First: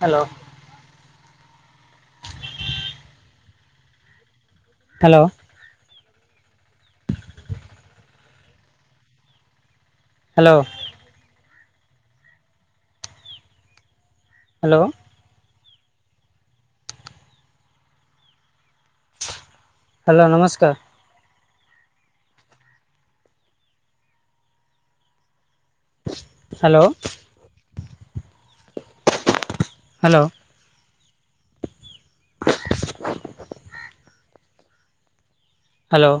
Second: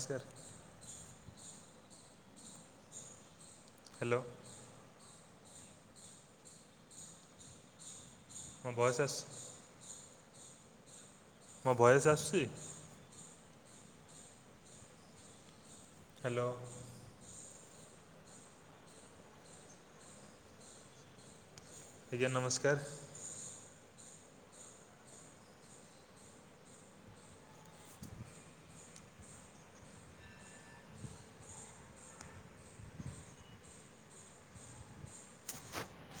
Hello hello. Hello. ମୋ voice ଆସୁଛି? Hello. ମୋ ଭଏସ ଆସୁଛି? ହ୍ୟାଲୋ। ହ୍ୟାଲୋ। ହ୍ୟାଲୋ ନମସ୍କାର। ଆଜ୍ଞା ନମସ୍କାର। ହ୍ୟାଲୋ। ହାଲୋ। [inaudible] ହାଲୋ।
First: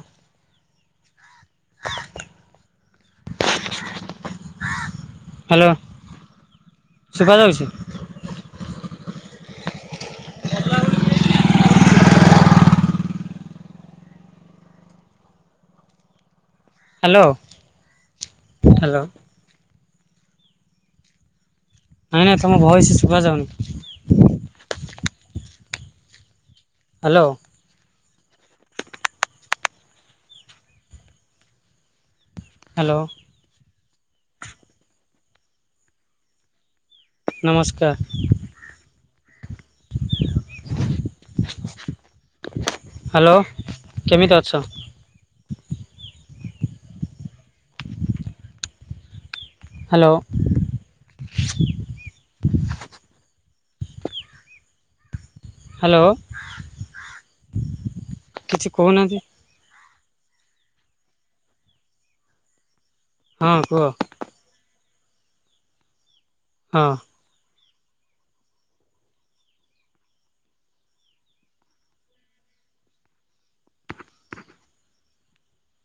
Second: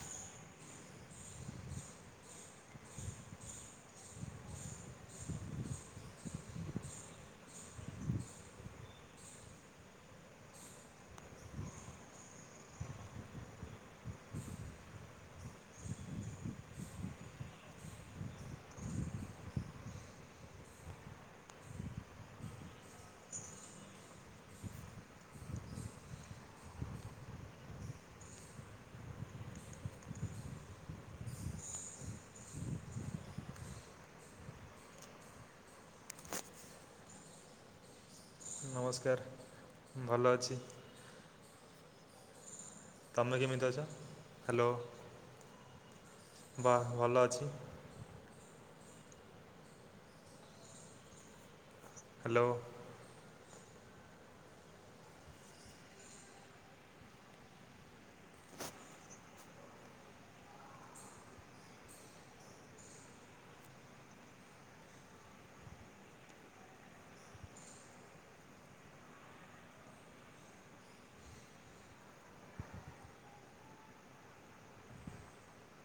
[inaudible] ହାଲୋ ଶୁଭାଯାଉଛି? Hello hello. ନାଇଁ ନାଇଁ ତମ ଭଏସ ଶୁଭାଯାଉନି। ହାଲୋ। ହାଲୋ ନମସ୍କାର। ନମସ୍କାର। ଭଲ ଅଛି। ହ୍ୟାଲୋ ତମେ କେମିତି ଅଛ କେମିତି ଅଛ ହାଲୋ ବୋହୁତ ଭଲ ଅଛି। Hello hello. ହାଲୋ କିଛି କହୁନାହାନ୍ତି? ହଁ କୁହ। ହଁ।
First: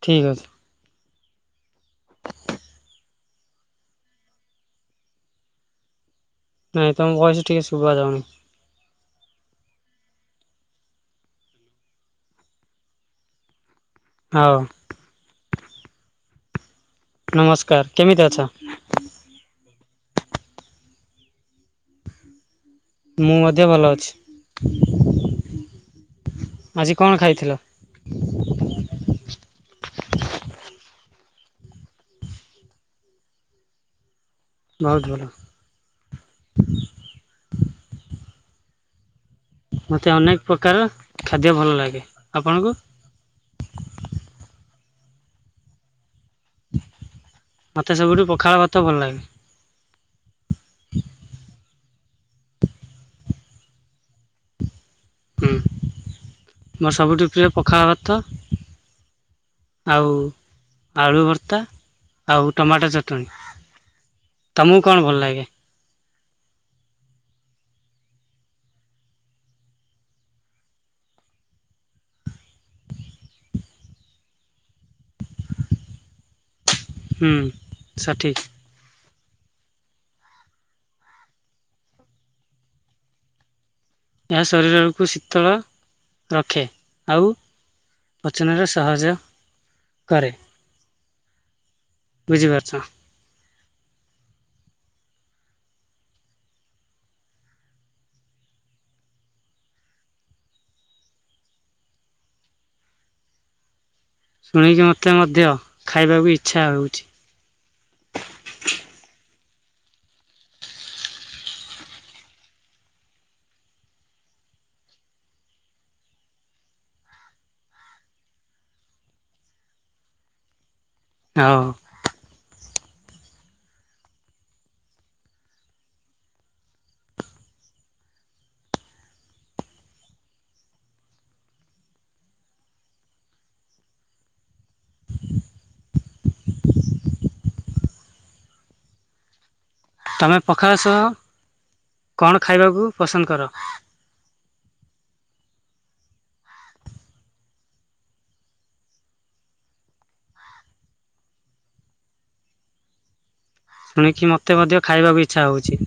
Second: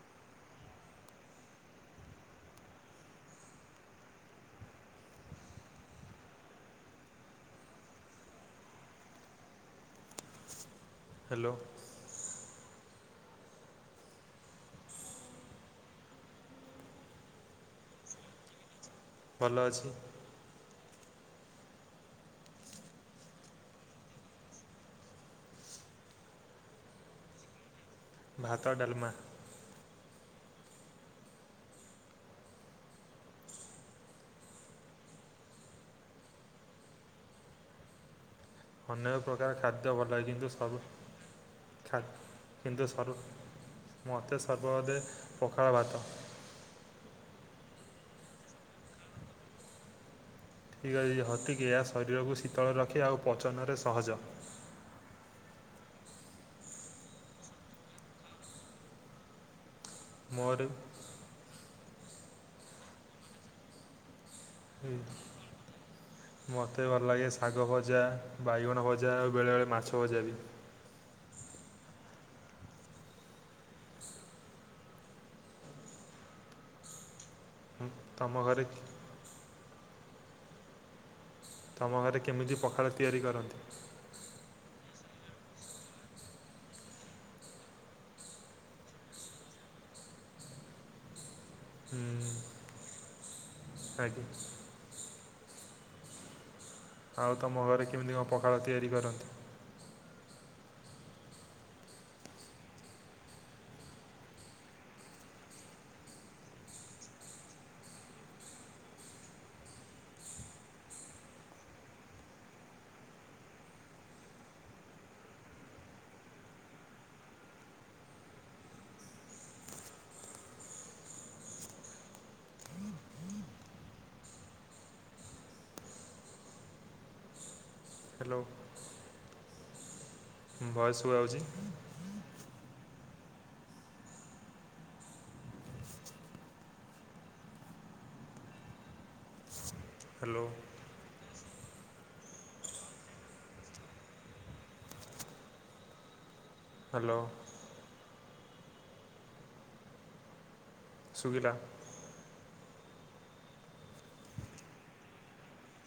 ଠିକ୍ ଅଛି। ନାଇଁ ତମ ଭଏସ ଟିକେ ଶୁଭା ଯାଉନି। ହାଲୋ ହଉ। ନମସ୍କାର କେମିତି ଅଛ? ଭଲ ଅଛି। ମୁଁ ମଧ୍ୟ ଭଲ ଅଛି। ଆଜି କଣ ଖାଇଥିଲ? ଭାତ ଡ଼ାଲମା। ବହୁତ ଭଲ। ଅନେକ ପ୍ରକାର ଖାଦ୍ୟ ଭଲ ମୋତେ ଲାଗେ। ଅନେକ କିନ୍ତୁ ପ୍ରକାର ସରୁ ଖାଦ୍ୟ ଭଲ ଖା ଲାଗେ ଆପଣଙ୍କୁ କିନ୍ତୁ ସରୁ ମତେ ସର୍ବଅଧେ ପଖାଳ ଭାତ। ମତେ ସବୁଠୁ ପଖାଳ ଭାତ ଭଲ ଲାଗେ। ଠିକ୍ ଅଛି ହତିିକିଆ ଶରୀରକୁ ଶୀତଳ ରଖେ ଆଉ ପଚନରେ ସହଜ। ହୁଁ ମୋର ସବୁଠୁ ପ୍ରିୟ ପଖାଳ ଭାତ। ଆଉ ମୋର ଆଳୁ ଭର୍ତ୍ତା ଆଉ ଟମାଟ ଚଟଣୀ ତମକୁ କଣ ଭଲ ଲାଗେ? ମତେ ଭଲ ଲାଗେ ଶାଗ ଭଜା, ବାଇଗଣ ଭଜା ଆଉ ବେଳେବେଳେ ମାଛ ଭଜା ବି। ହୁଁ। ଉଁ ସଠିକ୍ ତମ ଘରେ ତମ ଘରେ କେମିତି ପଖାଳ ତିଆରି କରନ୍ତି? ଏହା ଶରୀରକୁ ଶୀତଳ ରଖେ। ଆଉ ପଚନରେ ସହଜ କରେ। ହୁଁ ବୁଝିପାରୁଚ? ଆଜ୍ଞା। ଆଉ ତମ ଘରେ କେମିତି କଁ ପଖାଳ ତିଆରି କରନ୍ତି? ଶୁଣିକି ମତେ ମଧ୍ୟ ଖାଇବାକୁ ଇଚ୍ଛା ହଉଚି। ଅ ହ। ହାଲୋ। ଉଁ ଭଏସ ଶୁଭାଯାଉଚି? ତମେ ହ୍ୟାଲୋ ପଖାଳ ସହ କଣ ଖାଇବାକୁ ପସନ୍ଦ କର? ହାଲୋ। ସୁୁଭିଲା? ଶୁଣିକି ମୋତେ ମଧ୍ୟ ଖାଇବାକୁ ଇଚ୍ଛା ହଉଛି।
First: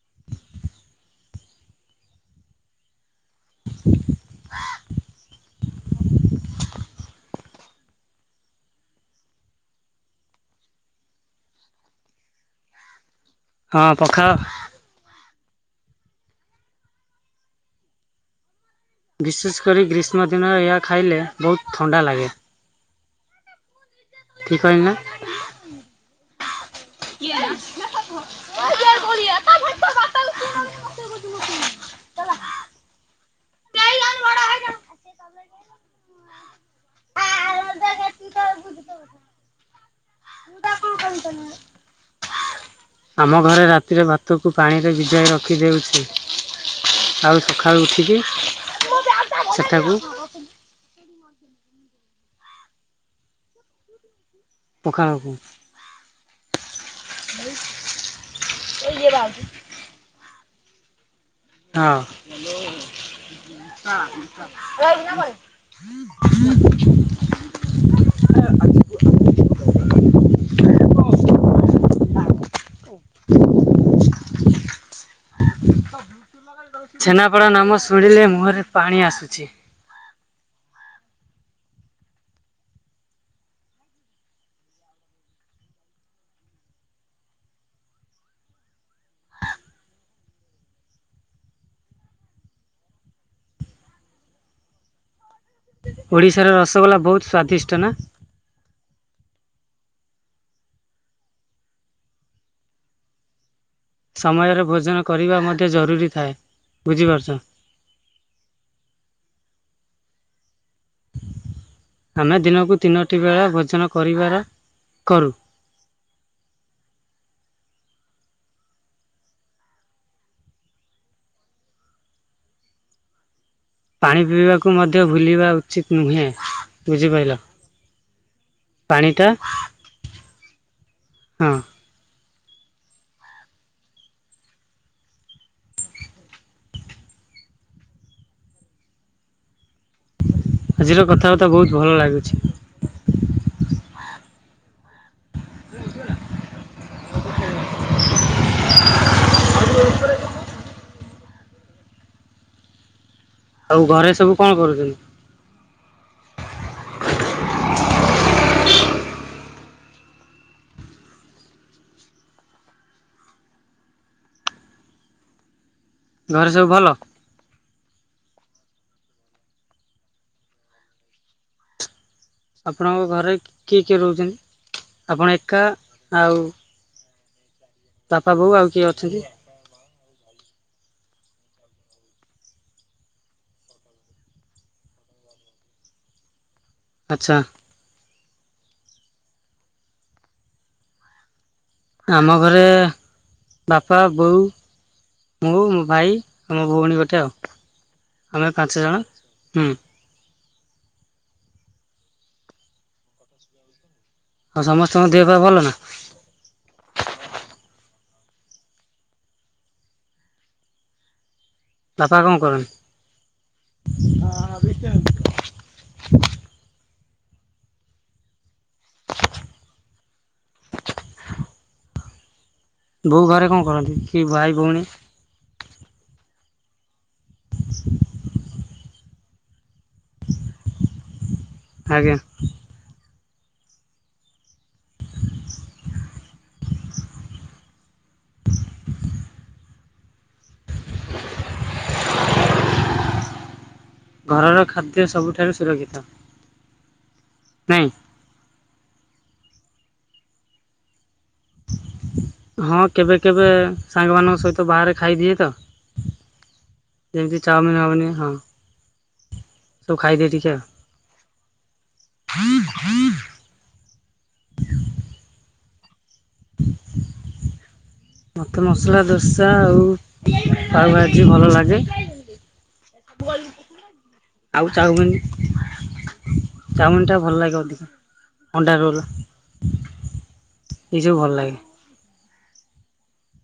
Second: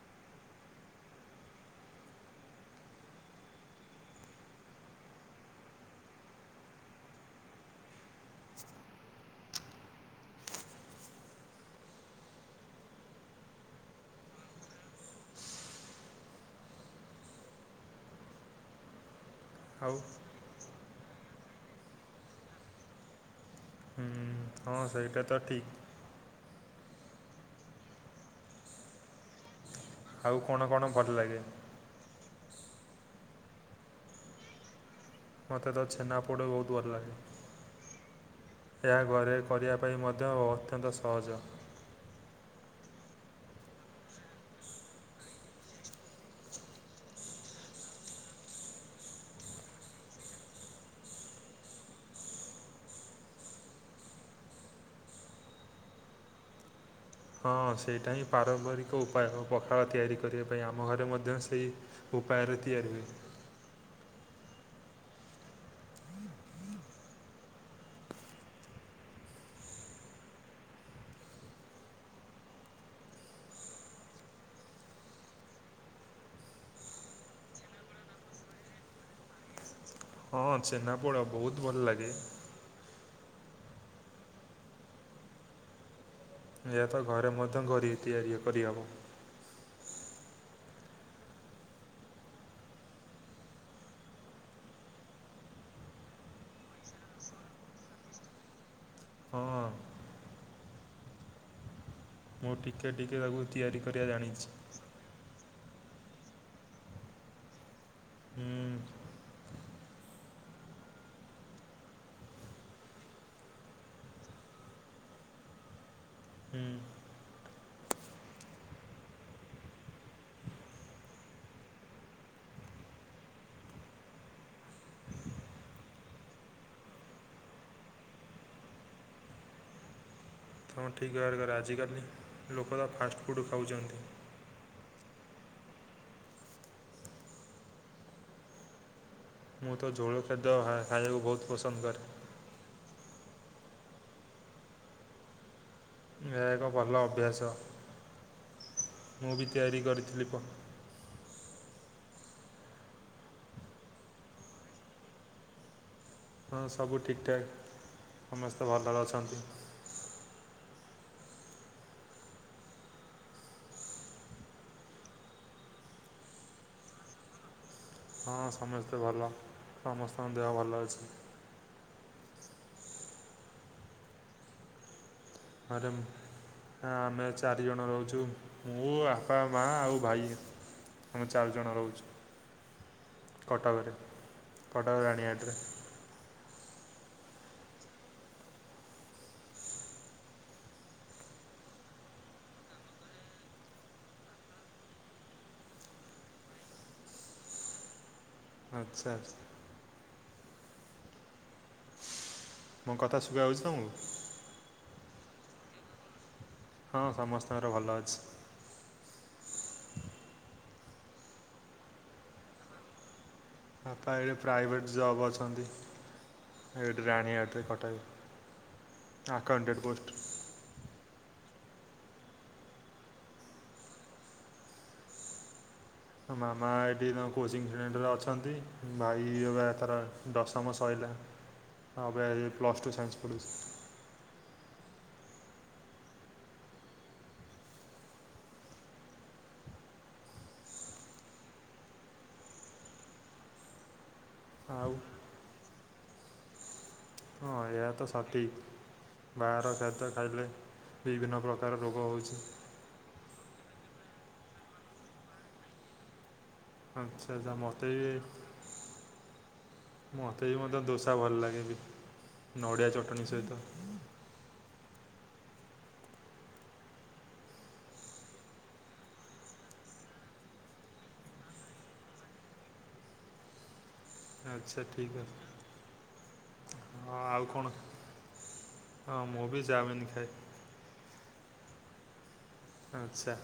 [inaudible] [inaudible] ହଁ ପଖାଳ ବିଶେଷ କରି ଆଉ ଗ୍ରୀଷ୍ମ ଦିନ ଏହା ଖାଇଲେ ବହୁତ ଥଣ୍ଡା ଲାଗେ। ହୁଁ ଠିକ୍ କହିଲି ହଁ ନା ସେଇଟା ତ ଠିକ୍। [unintelligible] ଆଉ କଣ କଣ ଭଲ ଲାଗେ? ମୋତେ ତ ଛେନା ପୋଡ଼ ବହୁତ ଭଲ ଲାଗେ। ଏହା ଘରେ କରିବା ପାଇଁ ମଧ୍ୟ ଅତ୍ୟନ୍ତ ସହଜ। ଆମ ଘରେ ରାତିରେ ଭାତକୁ ପାଣିରେ ବିଜାଇ ରଖି ଦେଉଚି। ଆଉ ସକାଳୁ ଉଠିକି ସେଠାକୁ ପଖାଳକୁ ହଁ ସେଇଟା ହିଁ ହଁ ପାରମ୍ପରିକ ଉପାୟ ପଖାଳ ତିଆରି କରିବା ପାଇଁ। ଆମ ଘରେ ମଧ୍ୟ ସେ ଉପାୟରେ ତିଆରି ହୁଏ। [unintelligible] [unintelligible] ଛେନାପେଡ଼ ନାମ ଶୁଣିଲେ ମୁହଁରେ ପାଣି ଆସୁଚି। ହଁ ଛେନାପୋଡ଼ ବହୁତ ଭଲ ଲାଗେ। ଏହା ତ ଘରେ ମଧ୍ୟ ଘରି ତିଆରି କରିହେବ। ଓଡ଼ିଶାର ରସଗୋଲା ବହୁତ ସ୍ଵାଦିଷ୍ଟ ନା। ହଁ। ମୁଁ ଟିକେ ଟିକେ ତାକୁ ତିଆରି କରିବା ଜାଣିଛି ସମୟରେ ଭୋଜନ କରିବା ମଧ୍ୟ ଜରୁରୀ ଥାଏ ବୁଝିପାରୁଛ। ହୁଁ। ଆମେ ଦିନକୁ ତିନୋଟି ବେଳା ଭୋଜନ କରିବାର କରୁ। ହୁଁ। ପାଣି ପିଇବାକୁ ମଧ୍ୟ ଭୁଲିବା ଉଚିତ ନୁହେଁ ବୁଝିପାରିଲ। ପାଣିଟା ହଁ ଠିକ୍ ବ୍ୟବହାର ହଁ କର ଆଜିକାଲି ଲୋକ ତ ଫାଷ୍ଟଫୁଡ଼୍ ଖାଉଛନ୍ତି। ମୁଁ ତ ଝୋଳ ଖାଦ୍ୟ ଆଜିର ଖାଇବାକୁ କଥାବାର୍ତ୍ତା ବହୁତ ପସନ୍ଦ ଭଲ କରେ। ଲାଗୁଛି। ହୁ। ଏହା ଏକ ଭଲ ଅଭ୍ୟାସ ମୁଁ ବି ତିଆରି କରିଥିଲି। ଆଉ ଘରେ ସବୁ କଣ କରୁଛନ୍ତି‌? ହଁ ସବୁ ଠିକଠାକ ସମସ୍ତେ ଭଲରେ ଅଛନ୍ତି। ଘରେ ସବୁ ଭଲ? ହଁ ସମସ୍ତେ ଭଲ ସମସ୍ତଙ୍କ ଦେହ ଭଲ ଅଛି। ଆପଣଙ୍କ ଘରେ କିଏ କିଏ ରହୁଛନ୍ତି ଆପଣ ଏ ଆରେ ହଁ ଆମେ ଚାରିଜଣ ରହୁଛୁ। ବାପା ବୋଉ ଆଉ କିଏ ମୁଁ ଅଛନ୍ତି? ଆପା ମା ଆଉ ଭାଇ ଆମ ଚାରିଜଣ ରହୁଛୁ। କଟକରେ କଟକ ରାଣୀହାଟରେ। ଆଚ୍ଛା। ଆମ ଘରେ ବାପା ବୋଉ ମୁଁ ମୋ ଭାଇ ଆଉ ମୋ ଭଉଣୀ ଗୋଟେ ଆଉ ଆମେ ପାଞ୍ଚଜଣ ଆଚ୍ଛା ହୁଁ। ମୋ କଥା ଶୁବା ଯାଉଛି ତମକୁ? ଆଉ ସମସ୍ତଙ୍କୁ ଦେହ ପା ଭଲ ନା? ହଁ ସମସ୍ତଙ୍କର ଭଲ ଅଛି। ବାପା କଣ କରନ୍ତି? ବାପା ଏଇଠେ ପ୍ରାଇଭେଟ୍ ଜବ୍ ଅଛନ୍ତି। ଏଇଠି ରାଣିହାଟରେ କଟକରେ ଆକାଉଣ୍ଟେଟ ପୋଷ୍ଟ। ବୋଉ ଘରେ କଣ କରନ୍ତି? କି ଭାଇ ଭଉଣୀ। ମାମା ଏଠି ତ କୋଚିଂ ସେଣ୍ଟରରେ ଅଛନ୍ତି ଭାଇ ବ ତାର ଦଶମ ସଇଲା ଆଜ୍ଞା ଅବିକା ପ୍ଲସେ ସ୍ ଟୁ ସାଇନ୍ସ ପଡ଼ୁଛି। ହ [inaudible] ଘରର ଆଉ ଖାଦ୍ୟ ସବୁଠାରୁ ସୁରକ୍ଷିତ। ହଁ ଏହା ନାଇଁ ତ ସଠିକ ବାହାର ଖାଦ୍ୟ ଖାଇଲେ ବିଭିନ୍ନ ପ୍ରକାର ତାର ରୋଗ ହେଉଛି। ହଁ କେବେ କେବେ ସାଙ୍ଗମାନଙ୍କ ସହିତ ବାହାରେ ଖାଇଦିଏ ତ। ଆଚ୍ଛା ଯେମିତି ଆଚ୍ଛା ଚାଉମିନ ମୋତେ ହବନି ବି ହଁ ସବୁ ଖାଇଦିଏ ମୋତେ ଟିକେ ବି ଆଉ ମଧ୍ୟ ଦୋସା ଭଲ ଲାଗେ ବି ନଡ଼ିଆ ଚଟଣି ସହିତ। ମୋତେ ମସଲା ଦୋସା ଆଉ ପାଉ ଭାଜି ଭଲ ଲାଗେ। ଆଉ ଆଚ୍ଛା ଚାଓମୀନ? ଠିକ୍ ଅଛି। ହଁ ଚାଉମିନଟା ଭଲ ଆଉ ଲାଗେ କଣ ଅଧିକ ଅଣ୍ଡା ରୋଲ୍। ହଁ ମୁଁ ବି ଚାଉମିନ ଖାଏ ଏଇସବୁ ଭଲ ଲାଗେ। ଆଛା।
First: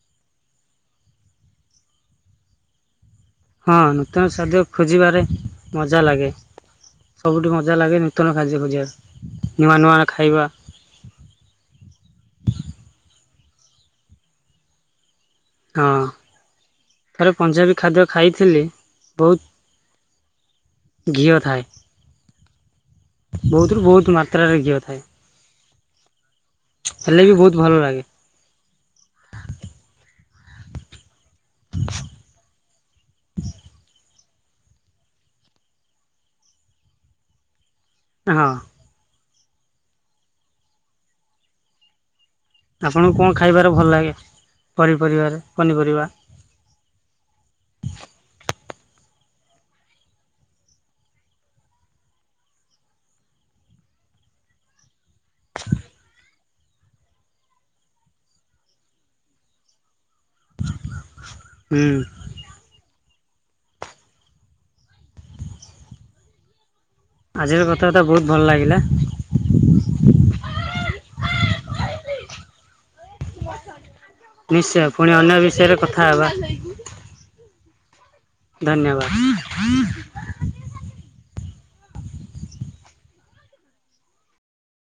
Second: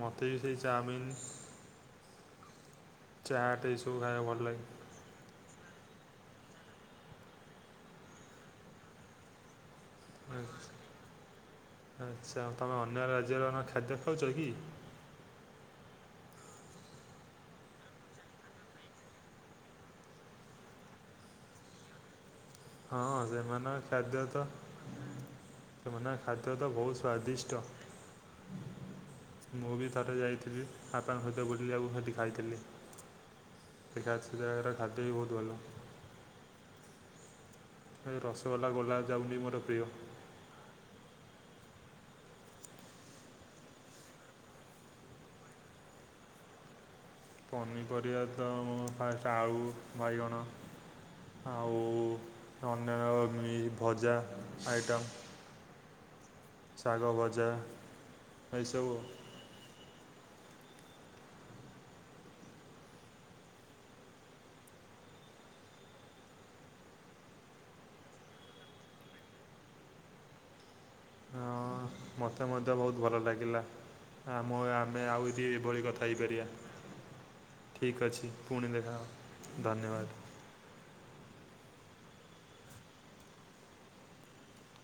ମୋତେ ବି ସେଇ ଚାଉମିନ୍ ଚାଟ୍ ହଁ ଏସବୁ ଖାଇବାକୁ ନୂତନ ଭଲ ଶାଦ୍ୟ ଲାଗେ ଖୋଜିବାରେ ମଜା ଲାଗେ ସବୁଠୁ ମଜା ଲାଗେ ନୂତନ ଖାଦ୍ୟ ଖୋଜିବାକୁ। ନୂଆ ନୂଆ ଖାଇବା ଆଛା ଆଛା ତମେ ଅନ୍ୟ ରାଜ୍ୟର କଣ ଖାଦ୍ୟ ଖାଉଛ କି? ହଁ ଥରେ ପଞ୍ଜାବୀ ଖାଦ୍ୟ ଖାଇଥିଲି ବହୁତ ଘିଅ ଥାଏ ହଁ ବହୁତରୁ ସେମାନଙ୍କ ବହୁତ ଖାଦ୍ୟ ତ ମାତ୍ରାରେ ଘିଅ ଥାଏ। ସେମାନଙ୍କ ଖାଦ୍ୟ ତ ବହୁତ ହେଲେ ବି ବହୁତ ସ୍ଵାଦିଷ୍ଟ। ଭଲ ଲାଗେ ମୁଁ ବି ଥରେ ଯାଇଥିଲି ବାପାଙ୍କ ସହିତ ବୁଲିବାକୁ ସେଠି ଯାଇଥିଲି। ସେଖା ସେ ଜାଗାର ଖାଦ୍ୟ ବି ବହୁତ ଭଲ। ଏ ହଁ ରସଗୋଲା ଗୋଲାପ ଯାମୁନ ବି ମୋର ପ୍ରିୟ। ଆପଣଙ୍କୁ କଣ ଖାଇବାରେ ଭଲ ଲାଗେ ପନିପରିବାରେ ପନିପରିବା? ପନିପରିବା ତ ମୁଁ ଫାଷ୍ଟ ଆଳୁ ବାଇଗଣ ଆଉ ଅନ୍ୟାନ୍ୟ ଭଜା ଆଇଟମ୍। ଶାଗ ଭଜା ଏଇସବୁ ଆଉ। ହୁଁ। ଆଜିର କଥାବାର୍ତା ବହୁତ ଭଲ ଲାଗିଲା। ହଁ ମୋତେ ମଧ୍ୟ ବହୁତ ଭଲ ଲାଗିଲା। ଆମ ନିଶ୍ଚୟ ଆମେ ପୁଣି ଆଉ ଅନ୍ୟ ଏ ଦି ବିଷୟରେ ଏଭଳି କଥା ହେବା ହେଇପାରିବା। [inaudible] ଠିକ୍ ଅଛି ପୁଣି ଧନ୍ୟବାଦ। ଦେଖାହବା ଧନ୍ୟବାଦ।